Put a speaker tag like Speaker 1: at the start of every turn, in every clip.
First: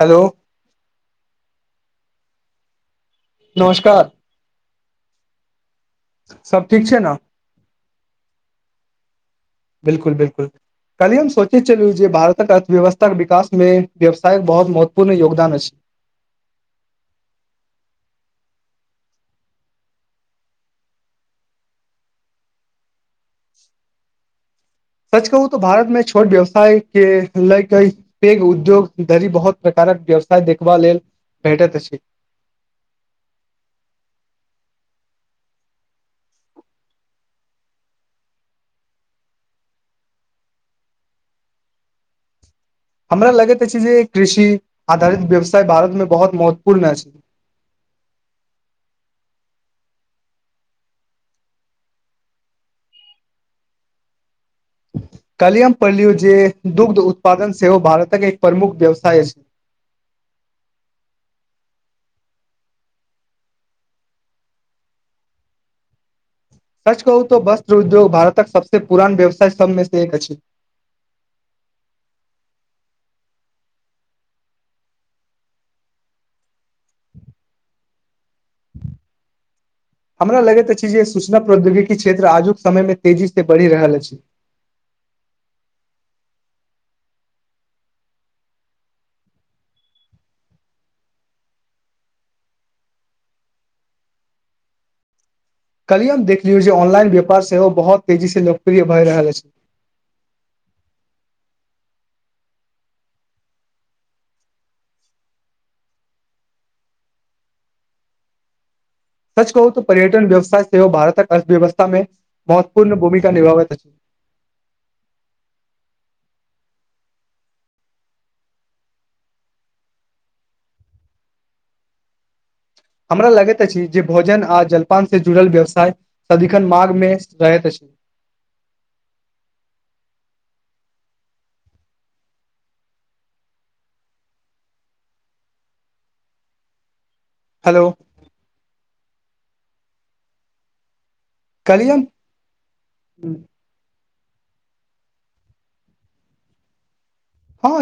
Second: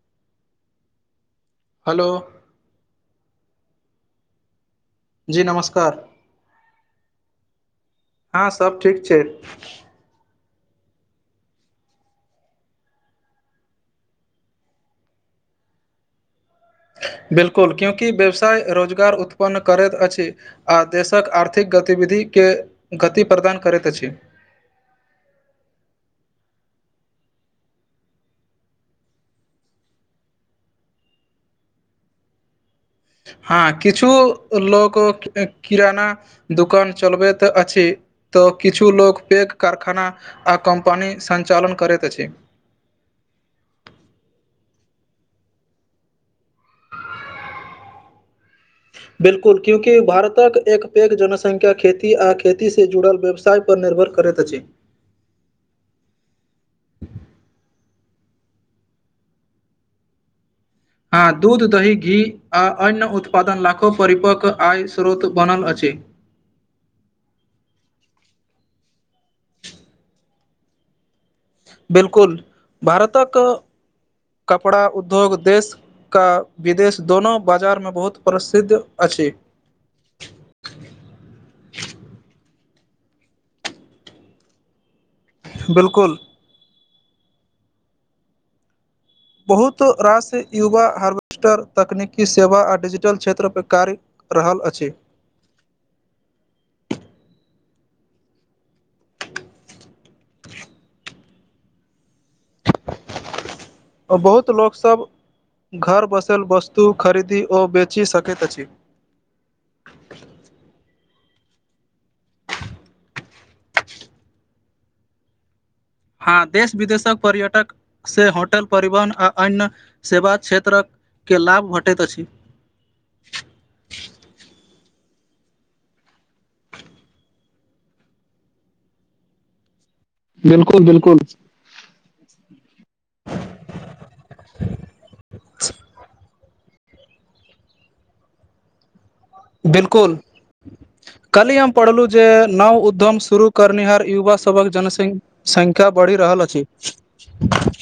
Speaker 1: hello
Speaker 2: hello
Speaker 1: नमस्कार
Speaker 2: जी नमस्कार
Speaker 1: सब ठीक छै ने
Speaker 2: हँ सब ठीक छय
Speaker 1: बिल्कुल बिल्कुल कल्ही हम सोचे छलु जे भारतक अर्थव्यवस्था के विकास मे व्यवसायक बहुत महत्वपूर्ण योगदान अछि
Speaker 2: बिलकुल क्योँकि व्यवसाय रोजगार उत्पन्न करैत अछि आ देशक आर्थिक गतिविधिके गति प्रदान करैत अछि
Speaker 1: सच कहू तऽ भारत में छोट व्यवसाय के लए कई पेघ उद्योग धरि बहुत प्रकारक व्यवसाय देखबा लेल भेटैत अछि
Speaker 2: हँ किछु लेके किराना दुकान चलबैत अछि तऽ किछु लोक पैघ कारखाना आ कम्पनी सञ्चालन करैत अछि
Speaker 1: हमरा लागैत अछि जे कृषि आधारित व्यवसाय भारत में बहुत महत्वपूर्ण अछि [inaudible]
Speaker 2: बिलकुल क्यंभारतक एक पैघ जनसंख्या खेती आ खेती से जुड़ल व्यवसाय सए पर निर्भर करैत अछि
Speaker 1: काल्हि हम पढ़लू जे दुग्ध उत्पादन सेहो भारतक एक प्रमुख व्यवसाय छै
Speaker 2: हँ दूध दही घी आ अन्य उत्पादन लाखो परिपक आय स्रोत बनल अछि
Speaker 1: सच कहु तऽ वस्त्र उद्योग भारतक सबसे पुरान व्यवसाय सबमे से एक अछि
Speaker 2: बिलकुल भारतक कपड़ा उद्योग देश क विदेश दोनो बाजार में बहुत प्रसिद्ध अछि
Speaker 1: हमरा लगैत अछि जे सूचना प्रौद्योगिकी क्षेत्र आजुक समय मे तेजी से बढ़ि रहल अछि
Speaker 2: बिलकुल बहुत रास युवा हार्वेस्टर तकनीकी सेवा आ डिजिटल क्षेत्र पे कार्य रहल अछि
Speaker 1: कलि हम देखलियौ जे ऑनलाइन्यापार सेहो बहुत तेजी से लोकप्रिय भए रहल अछि
Speaker 2: बहुत लोकसब घर बसाएल वस्तु खरीदी ओ बेचि सकैत अछि
Speaker 1: सच कहूऽ पर्यटन व्यवसाय सेहो भारतक अर्थव्यवस्था में महत्वपूर्ण भूमिका निभाबैत ह अछि
Speaker 2: हँ देश विदेशक पर्यटक से होटल परिवहन आ अन्य सेवा क्षेत्रक के लाभ भेटैत अछि
Speaker 1: हमरा लगैत अछि जे भोजन आ जलपान से जुड़ल व्यवसाय सदिखन माघ मे रहैत अछि
Speaker 2: बिल्कुल बिल्कुल [unintelligible]
Speaker 1: हेलो
Speaker 2: बिल्कुल कल्हि हम पढ़लहुँ जे नव उद्यम शुरू करनिहार युवा सभक जन संख्या बढ़ि रहल अछि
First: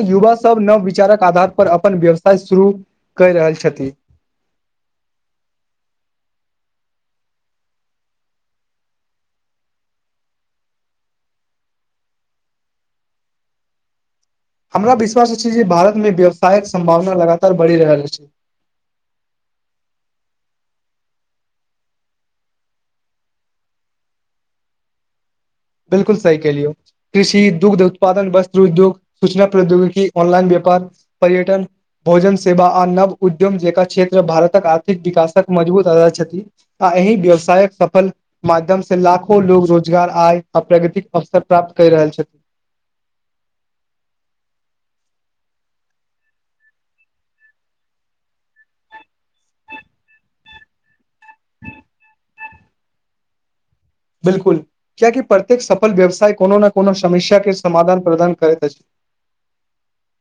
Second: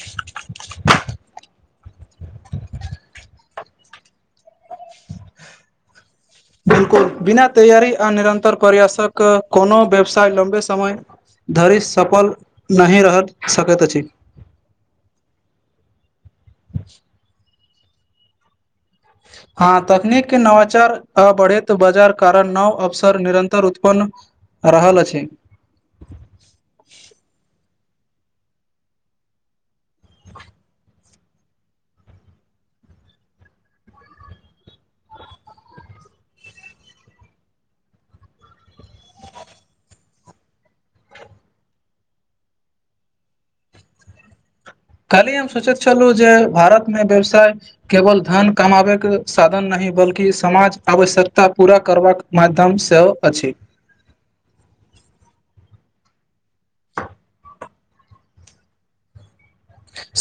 Speaker 1: युवा सब नव विचारक आधार पर अपन व्यवसाय शुरू कर रहल छथिन
Speaker 2: बिल्कुल बिना तैयारी आ निरन्तर प्रयासक कोनो व्यवसाय लम्बे समय धरि सफल नहि रहि सकत अछि
Speaker 1: हमरा विश्वास अछि जे भारत मे व्यवसायक सम्भावना लगातार बढ़ि रहल अछि
Speaker 2: हँ तकनीक के नवाचार अ बढ़ैत बाजार कारण नव अवसर निरन्तर उत्पन्न रहल अछि
Speaker 1: बिलकुल सही केलियौ कृषि दुग्ध उत्पादन वस्त्र उद्योग सूचना प्रौद्योगिकी ऑनलाइन व्यापार पर्यटन भोजन सेवा आ नव उद्यम जेका क्षेत्र भारतक आर्थिक विकासक मजबूत आधार छथि आ अही व्यवसायक सफल माध्यम से लाखो लोग रोजगार आय अपन प्रगतिक अवसर प्राप्त करि रहल छथिन
Speaker 2: कल्हि हम सोचैत छलहुँ जे भारतमे व्यवसाय केवल धन कमाबैके साधन नहि बल्कि समाज आवश्यकता पूरा करबाक माध्यम सेहो अछि
Speaker 1: बिल्कुल कियाकि प्रत्येक सफल व्यवसाय कोनो ने कोनो समस्या के समाधान प्रदान करैत अछि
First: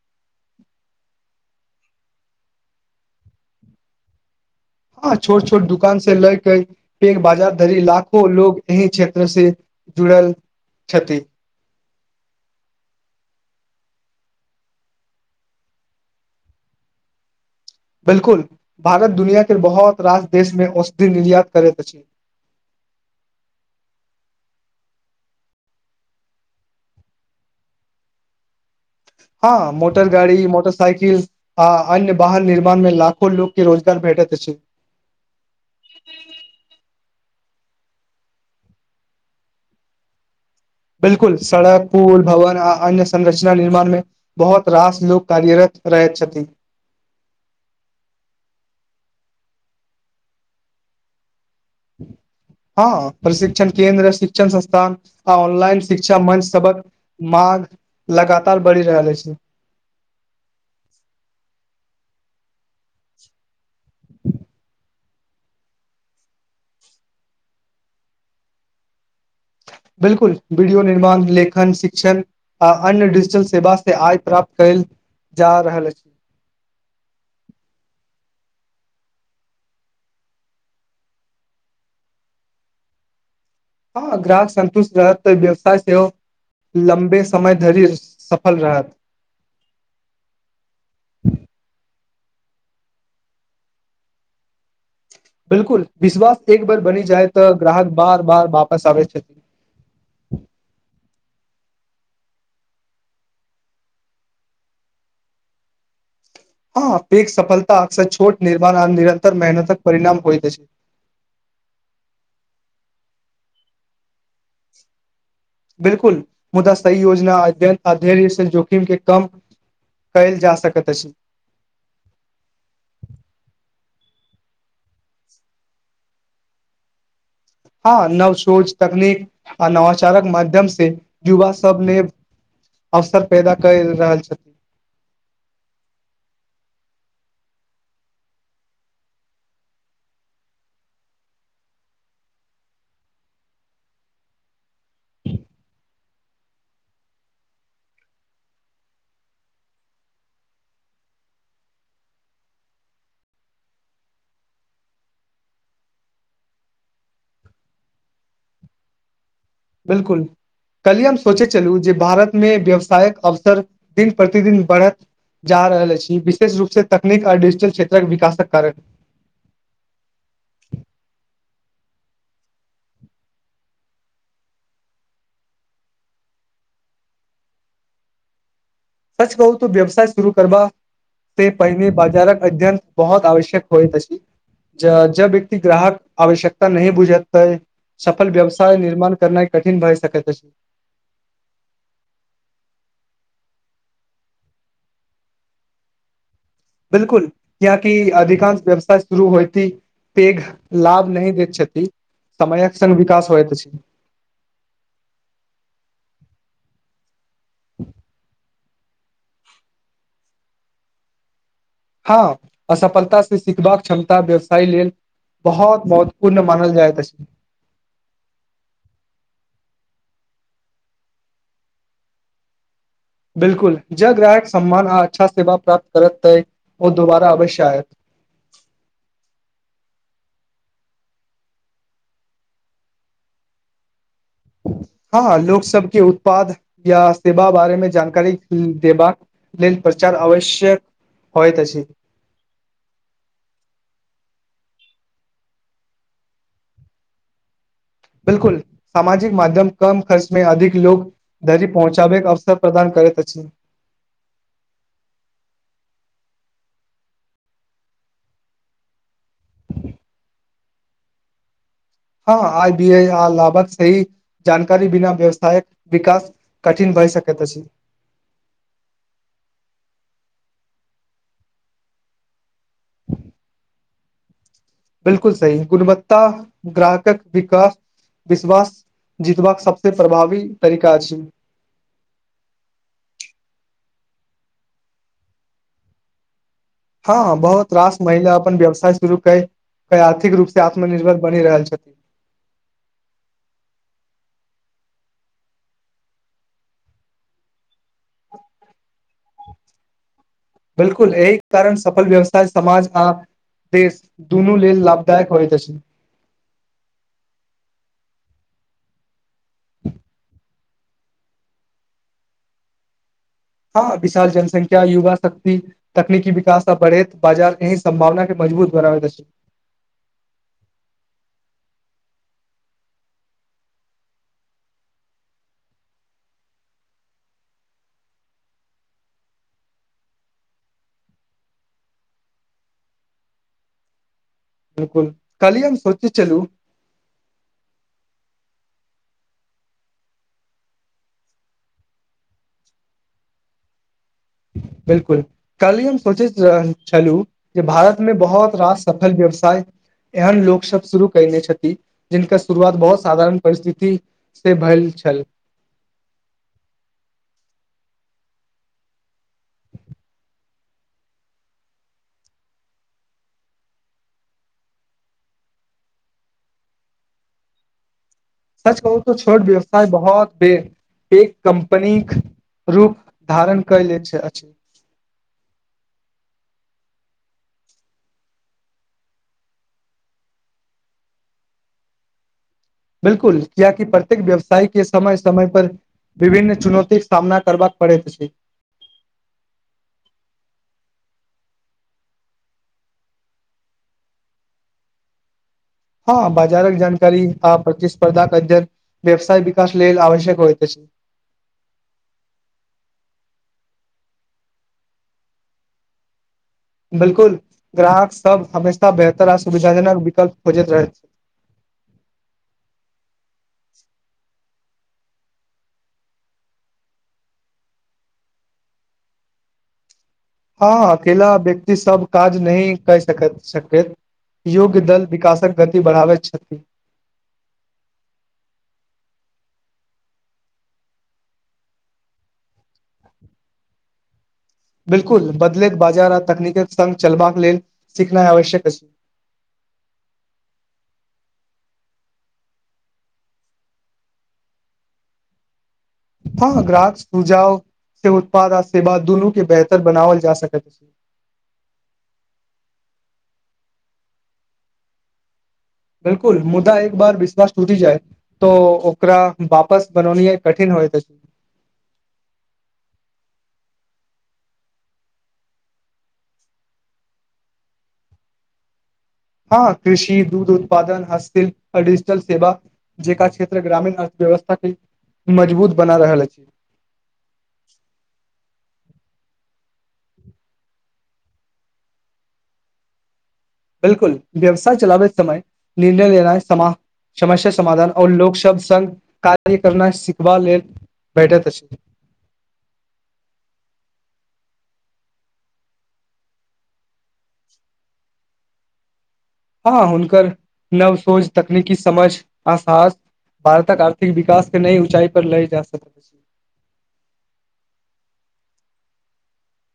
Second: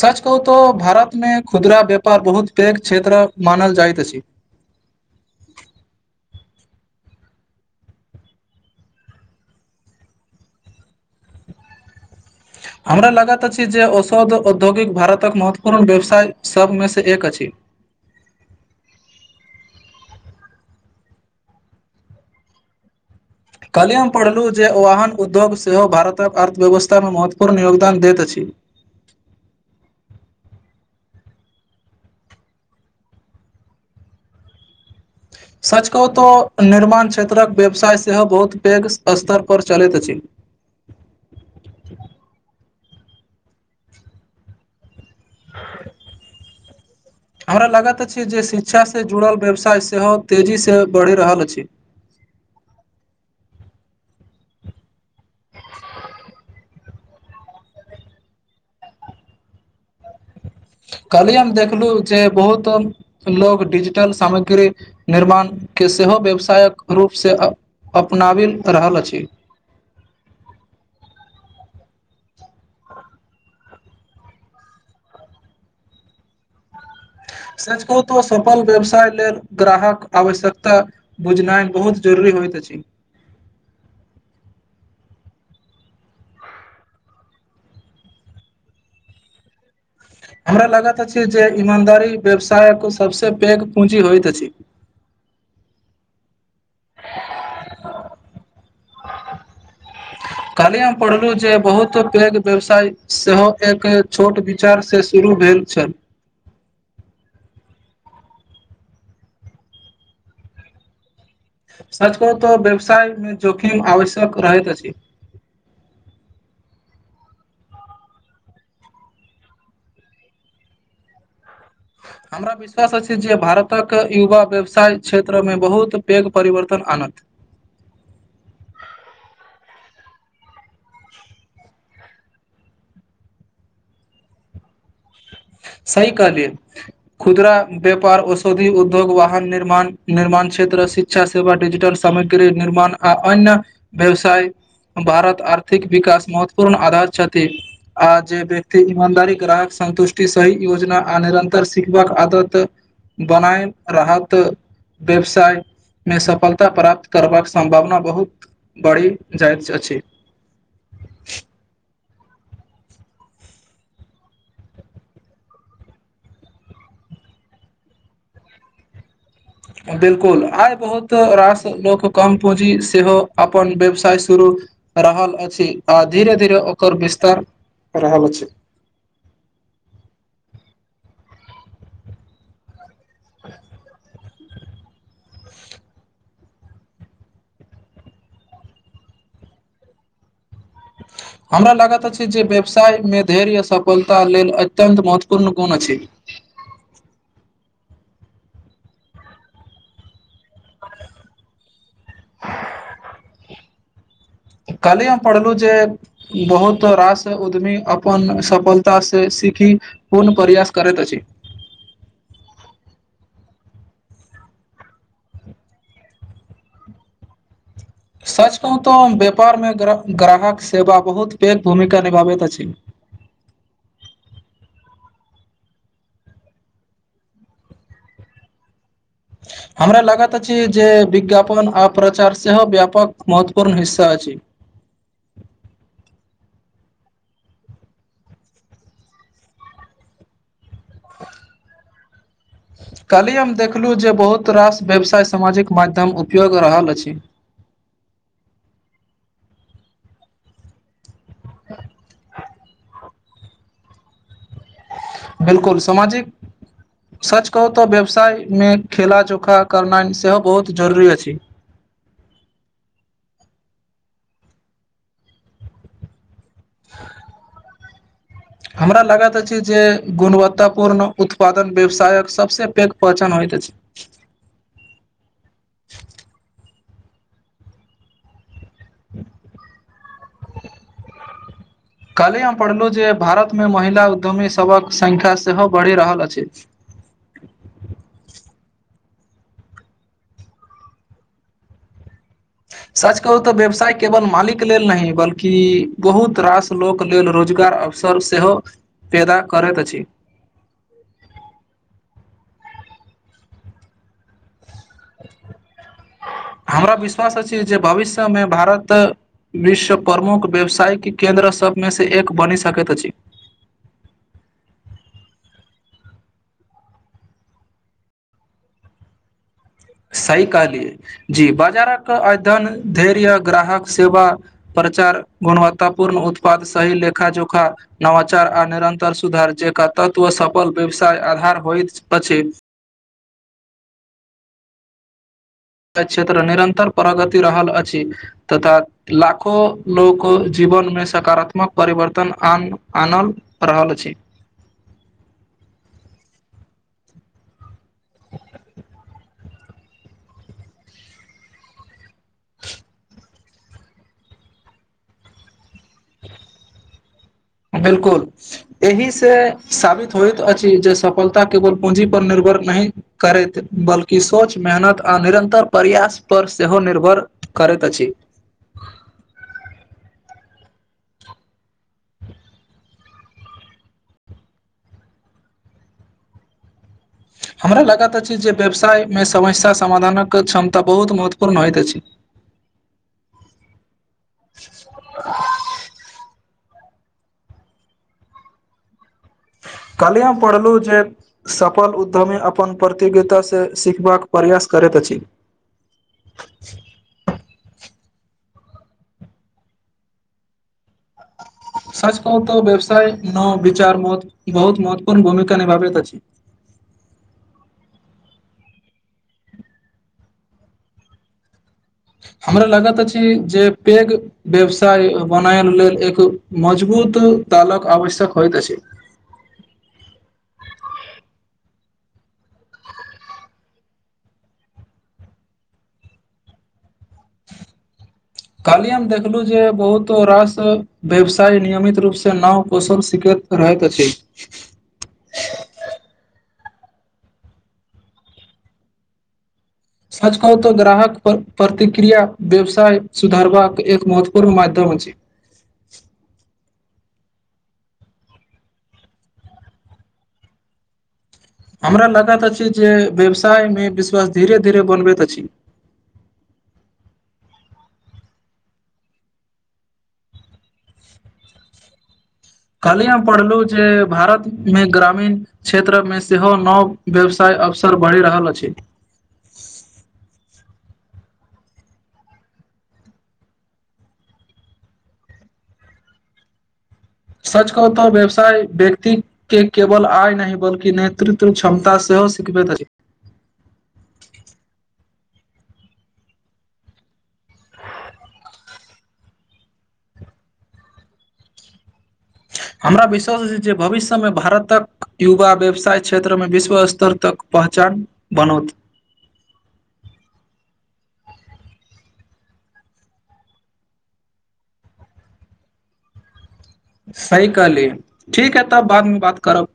Speaker 2: सच कहू तऽ भारत मे खुदरा व्यापार बहुत पैघ क्षेत्र मानल जाइत अछि
Speaker 1: हँ छोट छोट दुकान से लए के पैघ बाजार धरी लाखो लोग एहीं क्षेत्र से जुड़ल छथि
Speaker 2: हमरा लागत अछि जे औषध औद्योगिक भारतक महत्वपूर्ण व्यवसाय सबमे से एक अछि
Speaker 1: बिल्कुल भारत दुनिया के बहुत रास देश मे औषधि निर्यात करैत अछि
Speaker 2: कल्हिमे पढ़लहुँ जे ओाहन उद्योग सेहो भारतक अर्थव्यवस्थामे महत्वपूर्ण योगदान दैत अछि
Speaker 1: हँ मोटर गाड़ी मोटर साइकिल आ अन्य वाहन निर्माण में लाखो लोक के रोजगार भेटैत अछि
Speaker 2: सच कहु त निर्माण क्षेत्रक व्यवसाय सेहो बहुत पैघ स्तर पर चलैत अछि
Speaker 1: बिल्कुल सड़क पूल भवन आ अन्य संरचना निर्माण मे बहुत रास लोक कार्यरत रहय छथि
Speaker 2: हमरा लागत अछि जे शिक्षा से जुड़ल व्यवसाय सेहो तेजी से बढ़ि रहल अछि
Speaker 1: ह हँ प्रशिक्षण केन्द्र शिक्षण संस्थान आ ऑनलाइन शिक्षा मंच सबहक माघ लगातार बढ़ि रहल अछि
Speaker 2: कहलियी हम देखलहुँ जे बहुत लोग डिजिटल सामग्री निर्माण के सेहो व्यवसायक रूप से अपनाबि रहल अछि
Speaker 1: बिलकुल वीडियो निर्माण लेखन शिक्षण आ अन्य डिजिटल सेवा से आय प्राप्त कयल जा रहल अछि
Speaker 2: सच कहु त सफल व्यवसाय लेल ग्राहक आवश्यकता बुझनाइ बहुत जरुरी होइत अछि
Speaker 1: हँ ग्राहक सन्ष्ट रहत त व्यवसाय सेहो लम्बे समय धरि सफल रहत
Speaker 2: हमरा लागत अछि जे ईमानदारी व्यवसायक सबस पैघ पूंजी होइत अछि
Speaker 1: बिल्कुल विश्वास एक बेर बनी जाइ त ग्राहक बार बार वापस आबे छै
Speaker 2: कल्हि हम पढ़लूं जे बहुत पैघ व्यवसाय सेहो एक छोट पचार से शुरू भेल छल
Speaker 1: हँ पैघ सफलता अक्सर छोट निर्माण आ निरंतर मेहनतक परिणाम होइत अछि
Speaker 2: सच करू तऽ व्यवसाय में जोखिम आवश्यक रहैत अछि
Speaker 1: बिल्कुल मुदा सही योजना अध्ययन आ धैर्य से जोखिम के कम कैल जा सकत छै
Speaker 2: हमरा विश्वास अछि जे भारतक युवा व्यवसाय क्षेत्रमें बहुत पैघ परिवर्तन आनत
Speaker 1: हँ नव सोच तकनीक आ नवाचारक माध्यम से युवा सब ने अवसर पैदा कर रहल छथिन
Speaker 2: सही कहलाये खुदरा व्यापार औषधी उद्योग वाहन निर्माण निर्माण क्षेत्र शिक्षा सेवा डिजिटल सामग्री निर्माण आ अन्य व्यवसाय भारत आर्थिक विकास महत्वपूर्ण आधारित छथि आ जे व्यक्ति ईमानदारी ग्राहक संन्तुष्ट सही योजना आ निरन्तर सिखबाक आदत बनाय रहत व्यवसाय में सफलता प्राप्त करबाक सम्भावना बहुत बढ़ी
Speaker 1: बिलकुल कल्हि हम सोचै छलूं जे भारत में व्यवसायक अवसर दिन प्रतिदिन बढ़त जा रहल अछि विशेष रूप से तकनीक आ डिजिटल क्षेत्रक विकासक कारण
Speaker 2: बिलकुल आइ बहुत रास लोक कम पूँजी सेहो अपन व्यवसाय शुरू रहल अछि आ धीरे धीरे ओकर विस्तार रहल अछि
Speaker 1: सच कहू त व्यवसाय शुरू करबा से पहिने बाजारक अध्ययन बहुत आवश्यक होइत अइछ जब व्यक्ति ग्राहक आवश्यकता नहि बुझतै सफल व्यवसाय निर्माण करना कठिन भए सकै छै
Speaker 2: [unintelligible] हमरा लागैत अछि जे व्यवसाय मे धैर्य आ सफलता लेल अत्यन्त महत्वपूर्ण गुण अछि
Speaker 1: बिलकुल यहाँ की अधिकांश व्यवसाय शुरू होइ त पेघ लाभ नहि दैत छथि समयक संग विकास होइत अछि
Speaker 2: काल्हि हम पढ़लहु जे बहुत रास उद्यमी अपन सफलता से सीखी पूर्ण प्रयास करैत अछि
Speaker 1: हँ असफलता से सिखबाक क्षमता व्यवसाय लेल बहुत महत्वपूर्ण मानल जायत अछि
Speaker 2: सच कहू तऽ व्यापार में ग्राहक सेवा बहुत पैघ भूमिका निभाबैत अछि
Speaker 1: बिल्कुल ज ग्राहक सम्मान आ अच्छा सेवा प्राप्त करत तै ओ दुोबारा अवश्य आयत
Speaker 2: हमरा लागत अछि जे विज्ञापन आ प्रचार सेहो व्यापक महत्वपूर्ण हिस्सा अछि
Speaker 1: हँ लोक सबके उत्पाद या सेवा बारेमें जानकारी देबाक ल प्रचार आवश्यक होइ तऽ छै
Speaker 2: काल्हि हम देखलहुँ जे बहुत रास व्यवसाय सामाजिक माध्यम उपयोग रहल अछि
Speaker 1: बिल्कुल सामाजिक माध्यम कम खर्च में अधिक लोक धरी पहुँचा बैके अवसर प्रदान करैत अछि
Speaker 2: बिलकुल समाजिक सच कहू तऽ व्यवसाय मे खेला जोखा करनाइ सेहो बहुत जरुरी अछि
Speaker 1: हँ आइ बी आ लाभक सही जानकारी बिना व्यवसायक विकास कठिन भए सकत छै
Speaker 2: हमरा लागैत अछि जे गुणवत्तापूर्ण उत्पादन व्यवसायक सबसे पैघ पहचान होइत अछि
Speaker 1: बिल्कुल सी गुणवत्ता ग्राहकक विकास विश्वास जीतबाक सबसे प्रभावी तरीका अछि
Speaker 2: कल्हि हम पढ़लू जे भारत मे महिला उद्यमी सबक संख्या सेहो बढ़ि रहल अछि
Speaker 1: हँ हँ बहुत रास महिला अपन व्यवसाय शुरू कै कै आर्थिक रूप से आत्मनिर्भर बनि रहल छथिन
Speaker 2: सच कहू तऽ व्यवसाय केवल मालिक लेल न बल्कि बहुत रास लोक लेल रोजगार अवसर सेहो पैदा करैत अछि
Speaker 1: बिल्कुल एहि कारण सफल व्यवसाय समाज आ देश दुनू लेल लाभ दाई करत अछि
Speaker 2: हमरा विश्वास अछि जे भविष्य में भारत विश्व प्रमुख व्यवसायिक केन्द्र सभमेसँ एक बनि सकैत अछि
Speaker 1: हँ विशाल जनसंख्या युवा शक्ति तकनीकी विकास आ बढ़ैत बाजार एही संभावना के मजबूत बनाबैत अछि
Speaker 2: सही कहलियै जी बाजारक अध्ययन धैर्य ग्राहक सेवा प्रचार गुणवत्तापूर्ण उत्पाद सही लेखा जोखा नवचार आ निरन्तर सुधार जे क तत्व सफल व्यवसाय आधार होइत अछि
Speaker 1: बिल्कुल कल्हि हम सोचैत
Speaker 2: क्षेत्र
Speaker 1: छलु
Speaker 2: निरन्तर प्रगति रहल अछि तथा लाखो लोक जीवन मे सकारात्मक परिवर्तनन आनल रहल छी
Speaker 1: बिल्कुल कल्हि हम सोचैत रहल छलहुँ जे भारत मे बहौत रास सफल व्यवसाय एहन लोक सब शुरू कैने छथि जिनका शुरुआत बहुत साधारण परिस्थिति से भैल छल
Speaker 2: बिल्कुल एहि से साबित होइत अछि जे सफलता केवल पूंजी पर निर्भर नहि करैत बल्कि सोच मेहनत आ निरन्तर प्रयास पर सेहो निर्भर करत अछी
Speaker 1: सच कहू तो छोट व्यवसाय बहुत बे एक कम्पनी के रूप धारण कले छै अछि
Speaker 2: हमरा लागत अछि जे व्यवसाय मे समस्या समाधानक क्षमता बहुत महत्वपूर्ण होइत अछि
Speaker 1: बिल्कुल कियाकि प्रत्येक व्यवसाय के समय समय पर विभिन्न चुनौती के सामना करबाका पड़ैत अछी
Speaker 2: कल्हि हम पढ़लहुँ जे सफल उद्यमी अपन प्रतियोगितासँ सिखबाक प्रयास करैत अछि
Speaker 1: हँ बाजारक जानकारी आ प्रतिस्पर्धाक अर व्यवसाय विकास लेल आवश्यक होयइत छै [inaudible]
Speaker 2: सच कहू तऽ व्यवसाय न विचार मत बहुत महत्वपूर्ण भूमिका निभाबैत अछि
Speaker 1: बिल्कुल ग्राहक सब हमेशा बेहतर आ सुविधाजनक विकल्प खोजैत रहैत
Speaker 2: हमरा लागत अछि जे पैघ व्यवसाय बनयल लेल एक मजबूत तालक आवश्यक होइत छै
Speaker 1: हँ अकेला व्यक्ति सब काज नहि कै सकैत छथि योग्य दल विकासक गति बढ़ाबैत छथि
Speaker 2: काल्ही हम देखलूँ जे बहुतो रास व्यवसाय नियमित रूपसँ नव कौशल सिखैत रहैतऽ अछि
Speaker 1: बिल्कुल बदलैत बाजार आ तकनीकक संघ चलबाक लेल सिखनाई आवश्यक अछि
Speaker 2: सच कहू तऽ ग्राहक पर प्रतिक्रिया व्यवसाय सुधारबाक एक महत्वपूर्ण माध्यम अछि
Speaker 1: हँ ग्राहक उजा से उत्पाद आ सेवा दुनू के बेहतर बनाओल जा सकै
Speaker 2: हमरा लागत अछि जे व्यवसाय मे विश्वास धीरे धीरे बनबैत अछि
Speaker 1: बिल्कुल मुद्दा एक बार विश्वास टूटी जाय तो ओकरा वापस बनौनी ह कठिन होयत अछि
Speaker 2: काल्हि हम पढ़लहु जे भारत मे ग्रामीण क्षेत्र मे सेहो नव व्यवसाय अवसर बढ़ि रहल अछि
Speaker 1: हँ कृषि दूध उत्पादन हस्त शिल्प आ डिजिटल सेवा जेका क्षेत्र ग्रामीण अर्थव्यवस्था के मजबूत बना रहल अछि
Speaker 2: सच कहु तऽ व्यवसाय व्यक्ति के केवल आय न बल्कि नेतृत्व क्षमता सेहो शिखबैत अछि
Speaker 1: बिल्कुल व्यवसाय चलाबे समय निर्णय लेना सम समस्या समाधान और लोक शब्द संघ कार्य करना सिखबा लेल बैठत अछि
Speaker 2: हमरा विश्वास जे भविष्यमे भारतक युवा व्यवसाय क्षेत्रमे विश्व स्तर तक पहचान बनोत
Speaker 1: हँ हुनकर नव सोच तकनीकी समझ आ साहस भारतक आर्थिक विकास के नई ऊचाई पर लए जा सकै [inaudible]
Speaker 2: सही कहलियै ठीक है तब बादमे बात करब